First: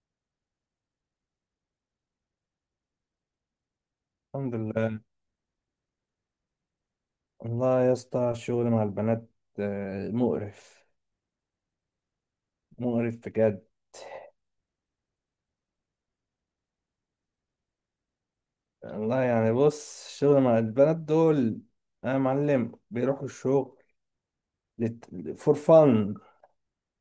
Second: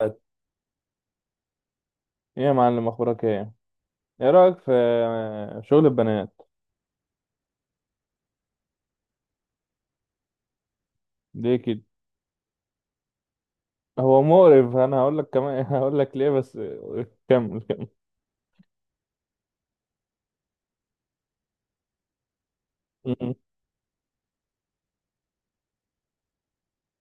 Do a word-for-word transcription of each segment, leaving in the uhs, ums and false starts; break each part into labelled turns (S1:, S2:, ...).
S1: ايه يا معلم، اخبارك ايه؟ ايه
S2: الحمد
S1: رايك في
S2: لله.
S1: شغل البنات؟
S2: والله يا اسطى، الشغل مع البنات آه، مقرف.
S1: ليه كده؟
S2: مقرف بجد.
S1: هو مقرف، انا هقول لك كمان. هقول لك ليه، بس كمل كمل.
S2: والله يعني بص، الشغل مع البنات دول يا معلم بيروحوا
S1: م-
S2: الشغل فور فن.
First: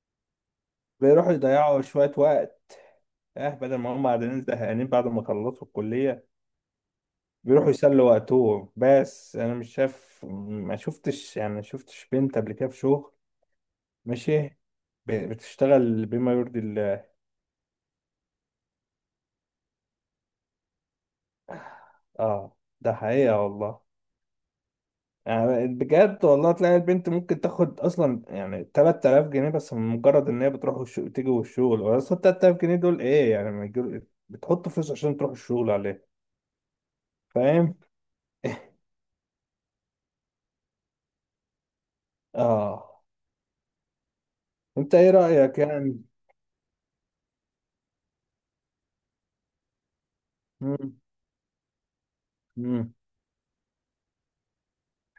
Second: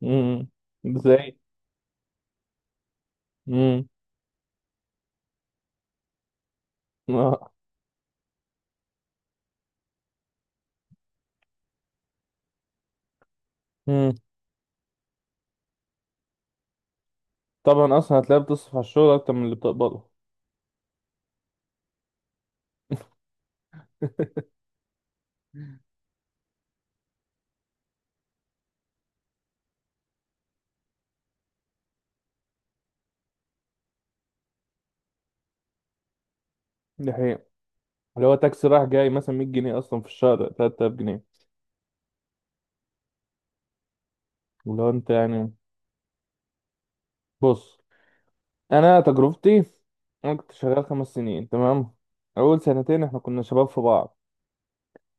S1: م- م.
S2: بيروحوا
S1: ازاي؟
S2: يضيعوا شوية وقت، اه، بدل
S1: م-
S2: ما هم قاعدين زهقانين بعد ما خلصوا الكلية.
S1: آه.
S2: بيروحوا يسلوا وقتهم، بس انا مش شايف، ما شفتش يعني ما شفتش بنت قبل كده في شغل
S1: م.
S2: ماشي ب- بتشتغل بما يرضي الله.
S1: طبعا اصلا هتلاقيها بتصرف على الشغل اكتر من اللي بتقبضه.
S2: اه، ده حقيقة والله. يعني بجد والله تلاقي البنت ممكن تاخد اصلا يعني ثلاثة آلاف جنيه بس، من مجرد ان هي بتروح والش... تيجي، والشغل اصلا تلات تلاف جنيه دول ايه يعني، ما يجيب... بتحط فلوس عشان تروح الشغل عليه.
S1: دي حقيقة.
S2: فاهم؟
S1: اللي هو تاكسي رايح جاي مثلا مية جنيه، اصلا في الشهر ثلاثة آلاف جنيه.
S2: اه.
S1: اللي هو
S2: انت
S1: انت
S2: ايه
S1: يعني.
S2: رأيك يعني؟
S1: بص، انا تجربتي. انا كنت شغال
S2: مم.
S1: خمس سنين، تمام. اول
S2: مم.
S1: سنتين احنا كنا شباب في بعض.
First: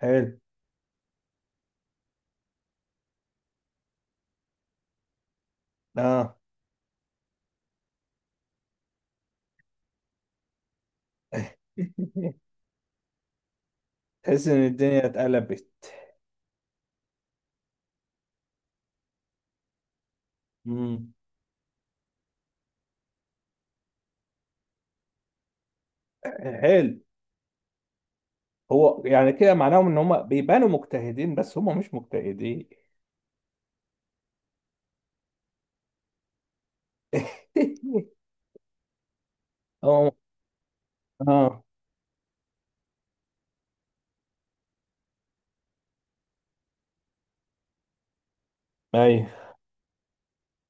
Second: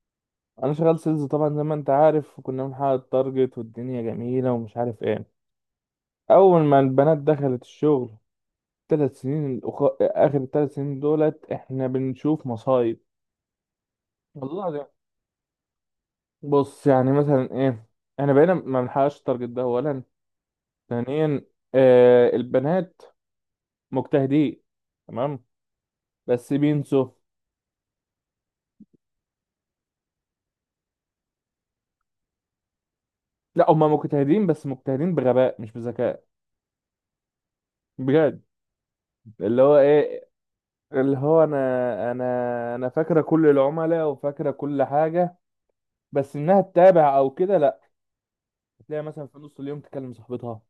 S2: حلو.
S1: انا شغال سيلز طبعا زي ما انت عارف، وكنا بنحقق التارجت والدنيا جميله ومش عارف ايه.
S2: اه.
S1: اول ما البنات دخلت الشغل، ثلاث سنين، الأخ... اخر ثلاث سنين دولت احنا بنشوف مصايب.
S2: تحس ان
S1: والله ده.
S2: الدنيا اتقلبت.
S1: بص يعني مثلا ايه، احنا بقينا ما بنحققش التارجت، ده اولا.
S2: مم.
S1: ثانيا، آه البنات مجتهدين، تمام، بس
S2: حلو.
S1: بينسوا.
S2: هو يعني كده معناهم ان هم بيبانوا مجتهدين بس هم مش مجتهدين.
S1: لا، هم مجتهدين بس مجتهدين بغباء مش بذكاء. بجد. اللي هو
S2: هم.
S1: ايه، اللي هو
S2: اه.
S1: انا انا. انا فاكره كل العملاء وفاكره كل حاجه، بس انها تتابع او كده لا. تلاقي مثلا
S2: ايوه.
S1: في نص اليوم تكلم صاحبتها.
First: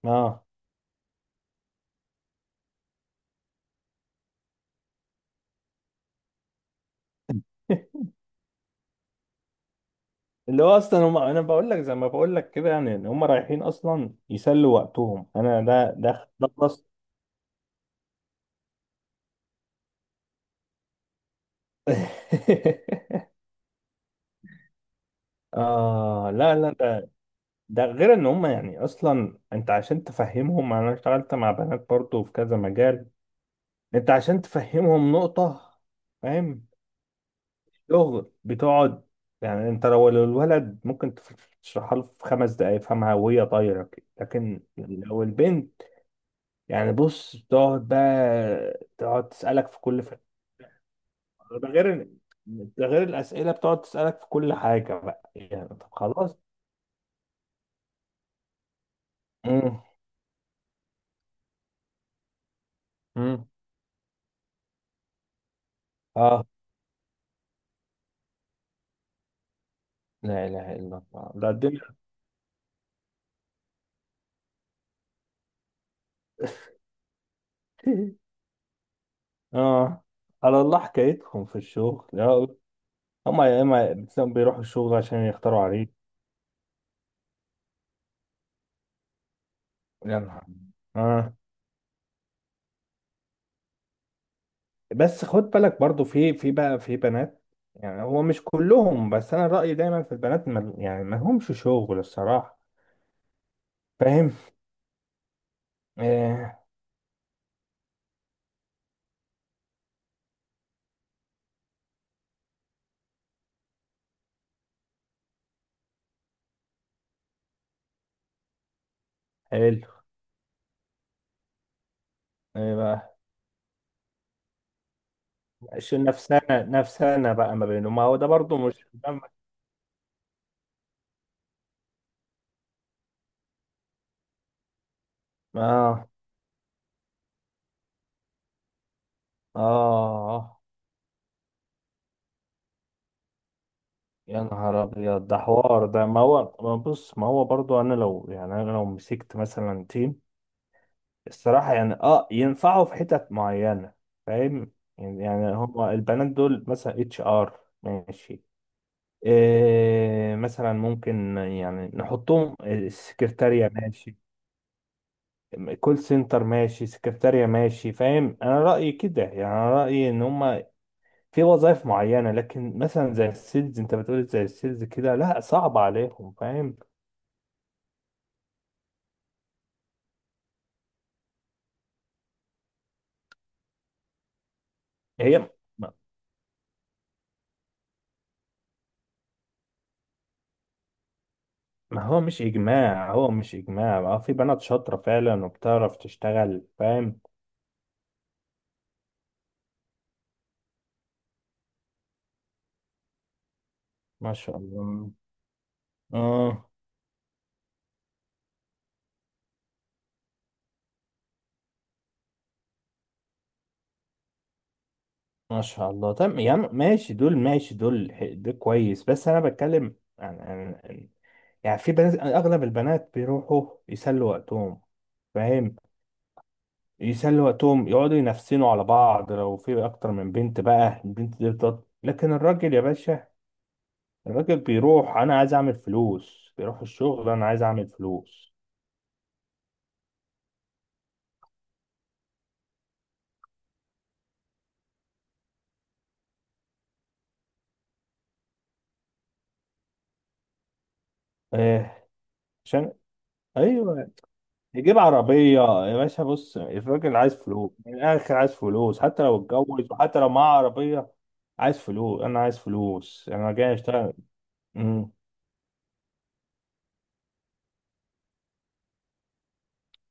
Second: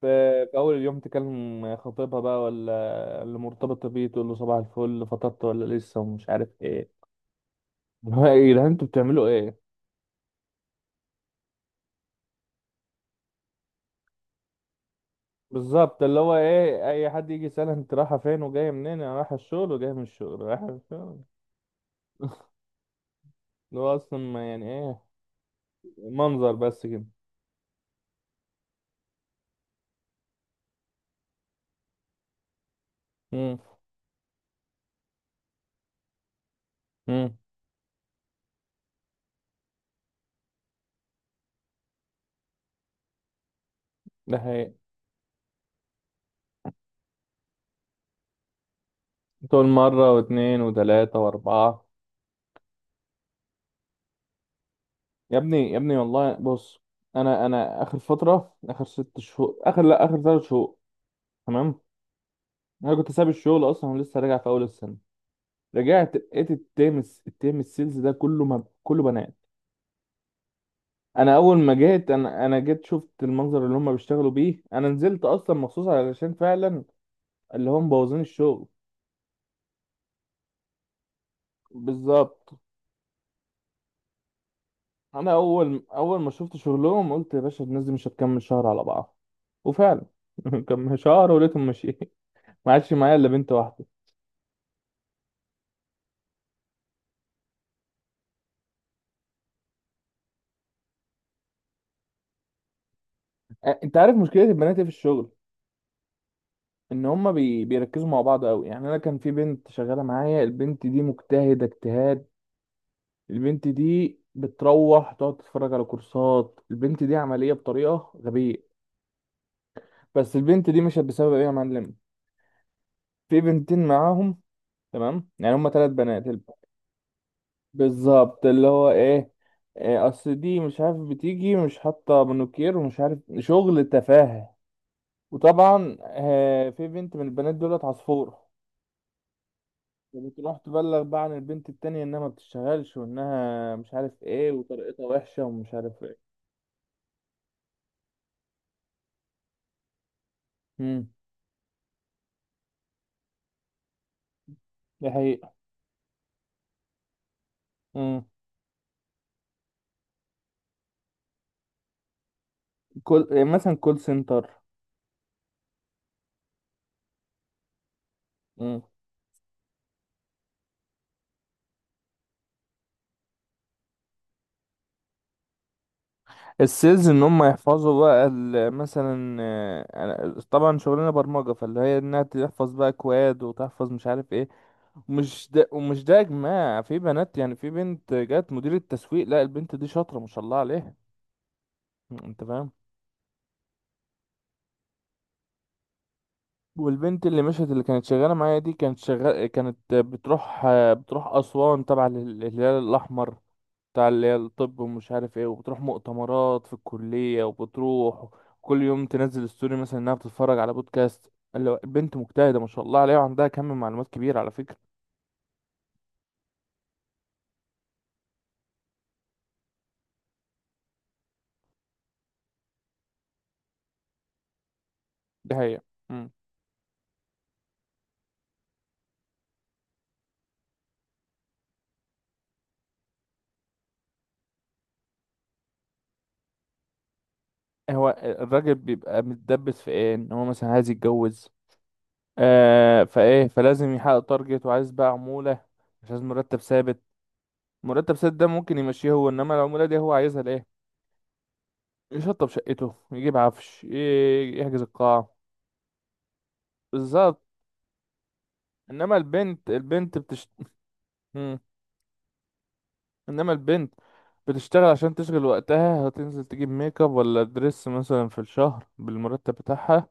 S1: في
S2: اه.
S1: في اول اليوم تكلم خطيبها بقى ولا اللي مرتبطه بيه، تقول له صباح الفل، فطرت ولا لسه ومش عارف ايه. اللي هو ايه ده، انتوا بتعملوا ايه؟
S2: اللي هو اصلا هم، انا بقول لك زي ما بقول لك كده، يعني ان هم رايحين اصلا يسلوا وقتهم انا، ده
S1: بالظبط. اللي
S2: ده
S1: هو
S2: ده خلاص.
S1: ايه، اي حد يجي يسألها انت رايحه فين وجايه منين؟ انا رايحه الشغل وجايه من الشغل، رايحه الشغل. اللي هو اصلا ما يعني ايه،
S2: اه.
S1: منظر
S2: لا لا،
S1: بس كده.
S2: ده ده غير ان هم يعني اصلا. انت عشان تفهمهم، انا اشتغلت مع بنات برضو في كذا مجال.
S1: امم.
S2: انت عشان تفهمهم نقطة، فاهم؟
S1: امم.
S2: شغل بتقعد، يعني انت لو الولد ممكن تف- تشرحها له في خمس دقايق يفهمها وهي طايرة كده،
S1: ده
S2: لكن
S1: حقيقي.
S2: لو البنت، يعني بص، تقعد بقى تقعد
S1: تقول
S2: تسألك في كل،
S1: مرة واتنين وتلاتة
S2: ده
S1: وأربعة.
S2: غير ال- ده غير الاسئله، بتقعد تسالك في كل حاجه بقى،
S1: يا
S2: يعني
S1: ابني يا
S2: طب
S1: ابني، والله
S2: خلاص.
S1: بص، أنا أنا آخر فترة، آخر ست شهور، آخر
S2: امم.
S1: لأ، آخر تلات شهور، تمام. أنا كنت ساب
S2: امم.
S1: الشغل أصلا ولسه راجع في أول السنة. رجعت
S2: اه.
S1: لقيت التيم الس- التيم السيلز ده كله ما كله بنات.
S2: لا اله الا الله،
S1: أنا
S2: ده
S1: أول ما
S2: الدنيا.
S1: جيت، أنا أنا جيت شفت المنظر اللي هم بيشتغلوا بيه، أنا نزلت أصلا مخصوص علشان فعلا اللي هم مبوظين الشغل.
S2: اه، على الله حكايتهم في الشغل يا.
S1: بالظبط.
S2: هم يا اما بتلاقيهم بيروحوا الشغل عشان
S1: انا
S2: يختاروا
S1: اول
S2: عليك.
S1: اول ما شفت شغلهم قلت يا باشا، الناس دي مش هتكمل شهر على بعض. وفعلا،
S2: يا نهار.
S1: كم شهر
S2: اه.
S1: ولقيتهم ماشيين. ما عادش معايا الا بنت واحده.
S2: بس خد بالك برضو، في، في بقى في بنات، يعني هو مش كلهم، بس انا رايي دايما في البنات ما، يعني ما لهمش شغل الصراحه.
S1: أ- انت عارف
S2: فاهم؟
S1: مشكله البنات إيه في الشغل؟
S2: آه.
S1: ان هما بي... بيركزوا مع بعض قوي. يعني انا كان في بنت شغاله معايا، البنت دي مجتهده اجتهاد. البنت دي بتروح تقعد تتفرج على كورسات، البنت دي عمليه بطريقه غبيه.
S2: حلو.
S1: بس البنت دي مشت بسبب ايه يا معلم؟
S2: ايه بقى؟
S1: في بنتين معاهم، تمام، يعني هما ثلاث
S2: شو
S1: بنات.
S2: نفسنا نفسنا بقى ما بينه، ما هو ده
S1: بالظبط.
S2: برضه
S1: اللي
S2: مش.
S1: هو ايه، إيه، اصل دي مش عارف بتيجي مش حاطه مانوكير ومش عارف شغل تفاهه. وطبعا
S2: اه.
S1: آه، في بنت من البنات دولت عصفور، فبتروح
S2: اه.
S1: تبلغ بقى عن البنت التانية انها ما بتشتغلش وانها مش عارف
S2: يا
S1: ايه
S2: نهار
S1: وطريقتها
S2: ابيض، ده
S1: وحشة ومش
S2: حوار!
S1: عارف
S2: ده
S1: ايه.
S2: ما هو، ما بص، ما هو برضو انا لو يعني، انا لو مسكت مثلا تيم،
S1: امم.
S2: الصراحه يعني اه ينفعوا في حتت معينه. فاهم؟
S1: دي
S2: يعني، يعني
S1: حقيقة.
S2: هما البنات دول مثلا اتش ار
S1: امم.
S2: ماشي، إيه مثلا، ممكن يعني نحطهم
S1: كل إيه،
S2: السكرتارية
S1: مثلا كول
S2: ماشي،
S1: سنتر.
S2: كول سنتر ماشي، سكرتارية ماشي. فاهم؟ انا
S1: امم.
S2: رأيي كده، يعني انا رأيي ان هما في وظائف معينة، لكن مثلا زي السيلز، انت بتقول زي السيلز كده، لا صعب عليهم. فاهم؟
S1: السيلز ان هم يحفظوا بقى ال- مثلا آه، أنا- طبعا شغلنا برمجة، فاللي هي انها تحفظ بقى كواد وتحفظ مش عارف ايه.
S2: هي،
S1: مش ده
S2: ما،
S1: ومش ده يا جماعة، في بنات يعني، في بنت جت مديرة تسويق، لا البنت دي شاطرة ما شاء الله عليها.
S2: ما هو مش
S1: انت فاهم.
S2: اجماع هو مش اجماع ما هو في بنات شاطرة فعلا وبتعرف تشتغل. فاهم؟
S1: والبنت اللي مشت اللي كانت شغالة معايا دي كانت شغال، كانت بتروح. بتروح أسوان تبع لل- الهلال الأحمر، بتاع اللي
S2: ما
S1: هي
S2: شاء
S1: الطب
S2: الله.
S1: ومش عارف ايه، وبتروح
S2: اه.
S1: مؤتمرات في الكلية وبتروح. كل يوم تنزل ستوري مثلا انها بتتفرج على بودكاست، اللي هو البنت مجتهدة ما شاء الله عليها، وعندها كم معلومات كبير على فكرة.
S2: ما شاء الله. طب يا عم ماشي دول، ماشي دول، ح- ده كويس، بس انا بتكلم عن عن- عن- يعني في بنات، اغلب البنات بيروحوا يسلوا وقتهم.
S1: دي
S2: فاهم؟
S1: حقيقة. مم.
S2: يسلوا وقتهم، يقعدوا ينفسنوا على بعض لو في اكتر من بنت بقى، البنت دي بتط... لكن الراجل يا باشا، الراجل بيروح، انا عايز اعمل فلوس، بيروح الشغل، انا عايز اعمل
S1: هو
S2: فلوس.
S1: الراجل بيبقى متدبس في ايه؟ ان هو مثلا عايز يتجوز، آه فايه، فلازم يحقق تارجت وعايز بقى عمولة. مش عايز مرتب ثابت، مرتب ثابت ده ممكن يمشيه هو، انما العمولة دي هو عايزها لايه؟
S2: آه.
S1: يشطب
S2: عشان،
S1: شقته، يجيب عفش،
S2: ايوه،
S1: ي- يحجز
S2: يجيب
S1: القاعة.
S2: عربيه. يا باشا بص، الراجل عايز
S1: بالظبط.
S2: فلوس من الاخر، عايز فلوس
S1: انما
S2: حتى لو
S1: البنت،
S2: اتجوز
S1: البنت
S2: وحتى لو
S1: بتشت...
S2: معاه عربيه. عايز فلوس، انا عايز فلوس، انا
S1: انما
S2: جاي
S1: البنت
S2: اشتغل.
S1: بتشتغل
S2: أمم،
S1: عشان تشغل وقتها، هتنزل تجيب ميك اب ولا دريس مثلا في الشهر بالمرتب بتاعها.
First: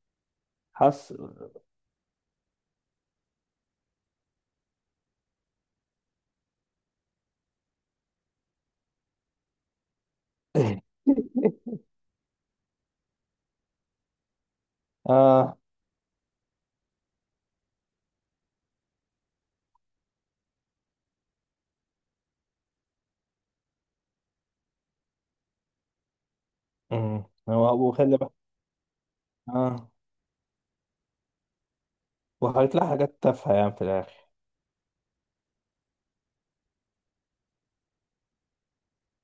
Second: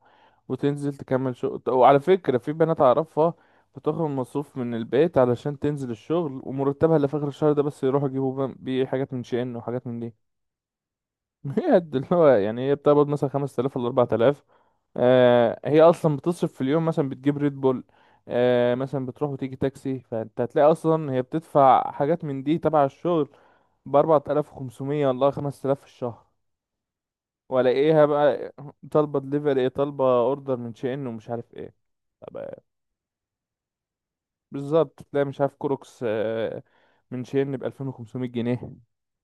S1: وتنزل
S2: حس.
S1: تكمل شغل ط- وعلى فكرة، في بنات أعرفها بتاخد مصروف من البيت علشان تنزل الشغل، ومرتبها اللي في آخر الشهر ده بس يروحوا يجيبوا بم- بيه حاجات من شين وحاجات من دي. هي قد اللي هو يعني، هي بتقبض مثلا خمس تلاف ولا اربع تلاف.
S2: اه.
S1: آه هي أصلا بتصرف في اليوم، مثلا بتجيب ريد بول. آه مثلا بتروح وتيجي تاكسي. فأنت هتلاقي أصلا هي بتدفع حاجات من دي تبع الشغل ب اربعة آلاف وخمسمية، والله خمس تلاف في الشهر.
S2: أمم،
S1: ولا
S2: هو،
S1: ايه،
S2: وخلي بقى.
S1: هبقى طالبة دليفري ايه،
S2: اه.
S1: طالبة اوردر من شين ومش عارف ايه. طب.
S2: وهيطلع حاجات تافهه يعني في الاخر.
S1: بالظبط، تلاقي مش عارف كروكس، آه، من شين ب الفين وخمسمية جنيه.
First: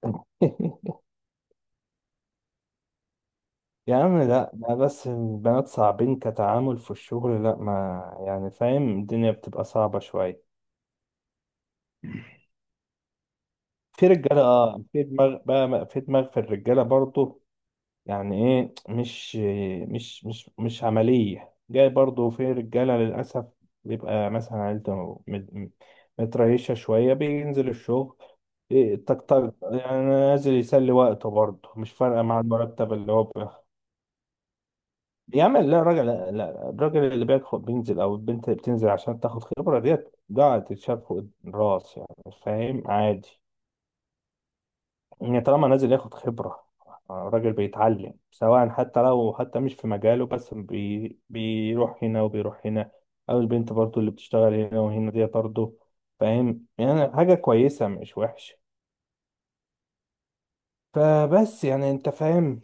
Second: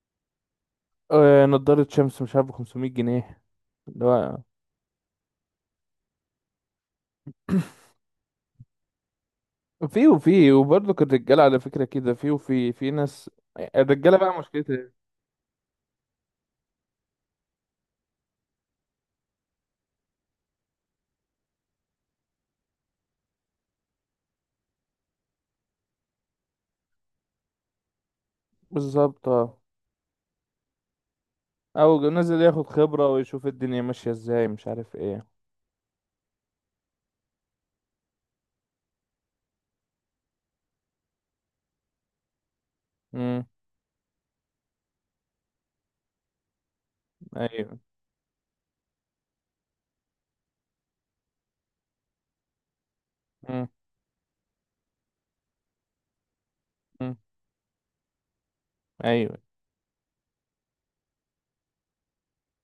S1: آه، نضارة شمس مش عارف ب خمسمية جنيه.
S2: يا
S1: اللي
S2: عم
S1: هو
S2: لا لا، بس البنات صعبين كتعامل في الشغل، لا ما يعني، فاهم، الدنيا بتبقى صعبة
S1: في
S2: شوية.
S1: وفي، وبرضه الرجالة على فكرة كده، في وفي في ناس.
S2: في
S1: الرجالة بقى
S2: رجالة،
S1: مشكلتها
S2: اه،
S1: إيه؟
S2: في دماغ بقى، في دماغ في الرجالة برضو، يعني ايه، مش مش مش مش عملية، جاي برضو في رجالة للأسف، بيبقى مثلا عيلته مت- متريشة شوية بينزل الشغل، إيه، طق
S1: بالظبط،
S2: طق،
S1: اه.
S2: يعني نازل يسلي وقته برضه مش
S1: او
S2: فارقة مع
S1: نازل ياخد
S2: المرتب
S1: خبرة
S2: اللي هو.
S1: ويشوف الدنيا ماشية ازاي مش عارف ايه.
S2: يا عم لا، الراجل لا لا، الراجل اللي بياخد بينزل او البنت اللي بتنزل عشان تاخد خبره ديت، ده تتشاف فوق الراس، يعني فاهم، عادي.
S1: امم.
S2: يعني طالما نازل ياخد خبره، الراجل
S1: ايوه.
S2: بيتعلم سواء حتى لو حتى مش في مجاله، بس بي بيروح هنا وبيروح هنا، او البنت برضو اللي بتشتغل هنا وهنا دي برضو، فاهم، يعني
S1: امم.
S2: حاجه كويسه مش وحشه.
S1: ايوه.
S2: فبس يعني انت فاهم.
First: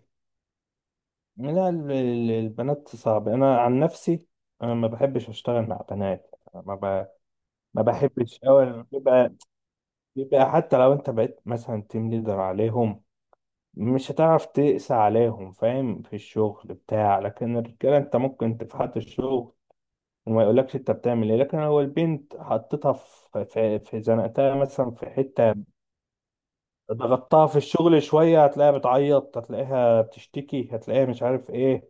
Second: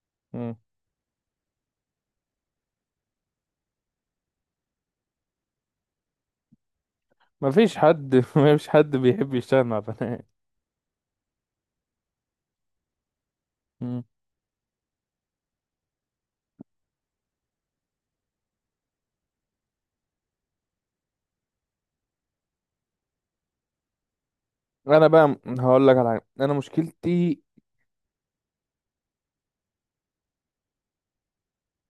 S2: لا، ال- ال- البنات صعب، انا عن نفسي انا ما بحبش اشتغل مع بنات، ما ب...
S1: ما فيش
S2: ما
S1: حد
S2: بحبش.
S1: ما فيش
S2: أول
S1: حد بيحب
S2: بيبقى،
S1: يشتغل مع بنات.
S2: بيبقى حتى لو أنت بقيت مثلا تيم ليدر عليهم،
S1: مم.
S2: مش هتعرف تقسى عليهم. فاهم؟ في الشغل بتاع، لكن الرجالة أنت ممكن تفحت الشغل وما يقولكش أنت بتعمل إيه، لكن لو البنت حطيتها في في في زنقتها مثلا في
S1: انا بقى
S2: حتة،
S1: هقول لك على حاجه، انا مشكلتي،
S2: ضغطتها في الشغل شوية، هتلاقيها بتعيط، هتلاقيها بتشتكي، هتلاقيها مش عارف إيه.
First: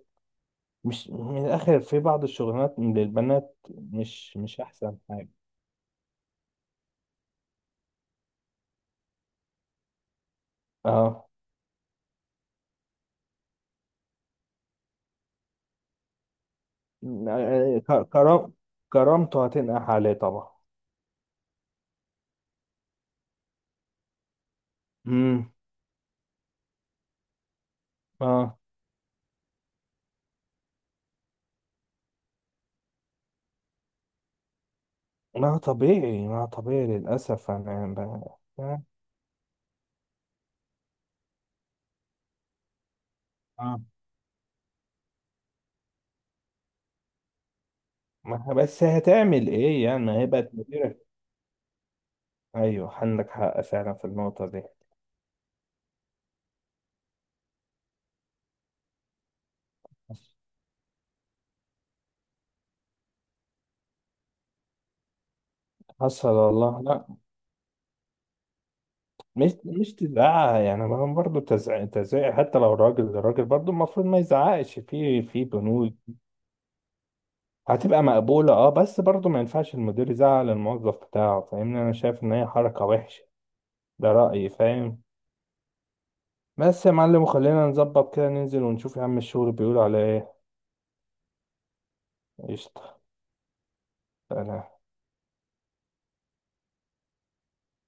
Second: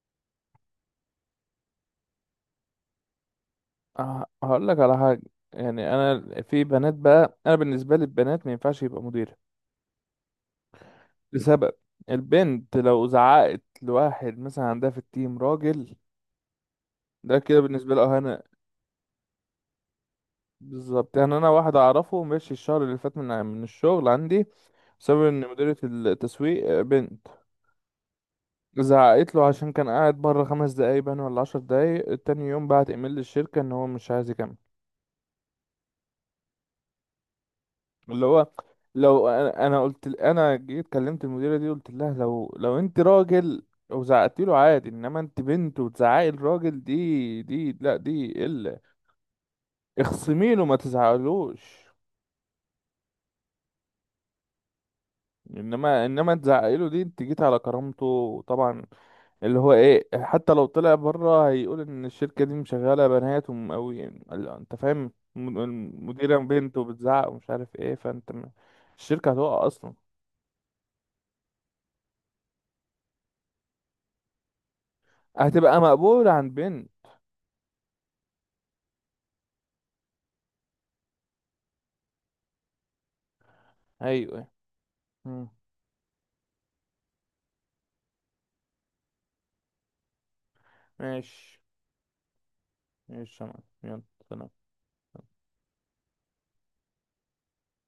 S2: مش من الآخر، في بعض الشغلانات من البنات
S1: آه،
S2: مش، مش
S1: هقول لك على
S2: أحسن
S1: حاجه.
S2: حاجة.
S1: يعني انا في بنات بقى، انا بالنسبه لي البنات ما ينفعش يبقى مديره،
S2: اه.
S1: لسبب. البنت لو زعقت لواحد مثلا عندها في التيم راجل، ده كده بالنسبه له
S2: ك-
S1: اهانه.
S2: كرام، كرامته هتنقح عليه طبعا.
S1: بالظبط. يعني انا واحد اعرفه ماشي الشهر اللي فات من من الشغل عندي، بسبب ان
S2: امم.
S1: مديره التسويق بنت.
S2: اه.
S1: زعقت له عشان كان قاعد بره خمس دقايق باين ولا عشر دقايق، تاني يوم بعت ايميل للشركة ان هو مش عايز يكمل.
S2: ما طبيعي، ما طبيعي للأسف. أنا ب...
S1: اللي هو، لو انا، أنا قلت ل- انا جيت كلمت المديرة دي، قلت لها لو لو انت راجل
S2: آه.
S1: وزعقتي له عادي، انما انت بنت وتزعقي الراجل، دي دي لا،
S2: ما
S1: دي
S2: هي-
S1: الا.
S2: بس هتعمل إيه يعني، ما هي بقت
S1: اخصمي له ما
S2: مديرة.
S1: تزعقلوش.
S2: أيوه، عندك حق فعلا في النقطة دي.
S1: انما انما تزعقي له دي، انت جيت على كرامته طبعا. اللي هو ايه، حتى لو طلع بره هيقول ان الشركة دي مشغلة بنات، وم- أوي يعني ال- انت فاهم، الم-
S2: حصل
S1: المديرة بنت
S2: والله، لا.
S1: وبتزعق ومش عارف ايه، فانت م- الشركة
S2: مش
S1: هتقع
S2: مش
S1: اصلا.
S2: تزعق يعني، ما برضه تزعق، تزعق حتى لو راجل، الراجل برضه المفروض ما يزعقش في في
S1: هتبقى
S2: بنود.
S1: مقبولة عند بنت.
S2: هتبقى مقبولة. اه، بس برضه ما ينفعش المدير يزعق للموظف بتاعه، فاهمني؟ أنا شايف إن هي حركة وحشة. ده
S1: ايوه.
S2: رأيي، فاهم؟
S1: مم.
S2: بس يا معلم، وخلينا نظبط كده، ننزل ونشوف يا عم الشغل بيقول على ايه.
S1: ماشي.
S2: قشطة.
S1: ماشي يا معلم. يلا، سلام.
S2: سلام.